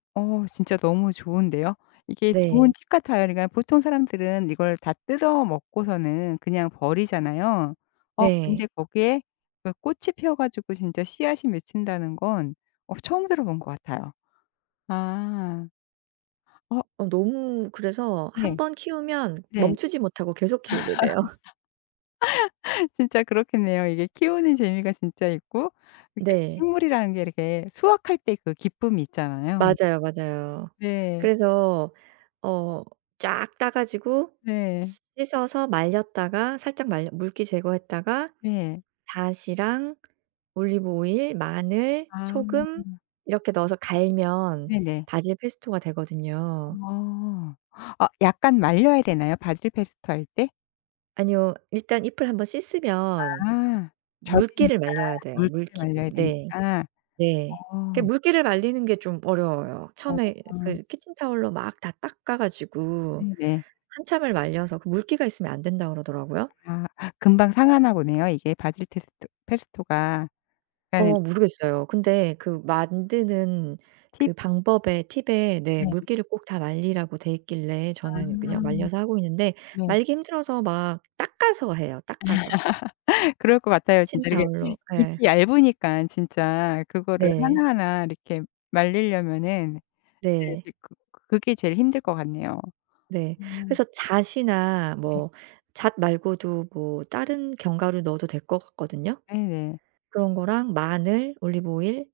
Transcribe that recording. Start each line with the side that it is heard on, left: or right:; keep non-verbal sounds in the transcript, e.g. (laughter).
left: 어 진짜 너무 좋은데요? 이게
right: 네.
left: 좋은 팁 같아요. 그러니까 보통 사람들은 이걸 다 뜯어먹고서는 그냥 버리잖아요. 어
right: 네.
left: 근데 거기에 그 꽃이 펴 가지고 진짜 씨앗이 맺힌다는 건 어 처음 들어 본 것 같아요. 아. 어.
right: 어 너무 그래서 1
left: 네.
right: 번 키우면
left: 네.
right: 멈추지 못하고 계속 키우게 돼요.
left: (laughs) 진짜 그렇겠네요. 이게 키우는 재미가 진짜 있고 이게
right: 네.
left: 식물이라는 게 이렇게 수확할 때 그 기쁨이 있잖아요.
right: 맞아요, 맞아요.
left: 네.
right: 그래서 어 쫙 따 가지고
left: 네.
right: 씻어서 말렸다가 살짝 말려 물기 제거했다가
left: 네.
right: 다시랑 올리브오일, 마늘,
left: 아.
right: 소금 이렇게 넣어서 갈면
left: 네네.
right: 바질 페스토가 되거든요.
left: 아. 아 약간 말려야 되나요, 바질 페스토 할 때?
right: 아니요. 일단 잎을 1 번 씻으면
left: 아.
right: 물기를
left: 젖으니까
right: 말려야 돼요
left: 물기를
right: 물기를.
left: 말려야
right: 네.
left: 되니까.
right: 네. 그
left: 어.
right: 물기를 말리는 게 좀 어려워요. 처음에
left: 어.
right: 그 키친타월로 막 다 닦아 가지고
left: 음 네.
right: 한참을 말려서 그 물기가 있으면 안 된다 그러더라고요.
left: 아. 금방 상하나 보네요, 이게 바질 테스트 페스토가. 그러니까는
right: 어 모르겠어요. 근데 그 만드는
left: 팁.
right: 그 방법에 팁에 네
left: 네.
right: 물기를 꼭 다 말리라고 돼 있길래
left: 아.
right: 저는 그냥 말려서 하고 있는데
left: 네.
right: 말리기 힘들어서 막 닦아서 해요 닦아서.
left: (laughs) 그럴 것 같아요 진짜. 이렇게
right: 키친타월로 예.
left: 잎이 얇으니까 진짜 그거를
right: 네.
left: 하나하나 이렇게 말리려면은 네
right: 네.
left: 이제 그 그게 제일 힘들 것 같네요.
right: 네.
left: 음.
right: 그래서 잣이나
left: 네.
right: 뭐 잣 말고도 뭐 다른 견과류 넣어도 될 것 같든요.
left: 네네.
right: 그런 거랑 마늘, 올리브오일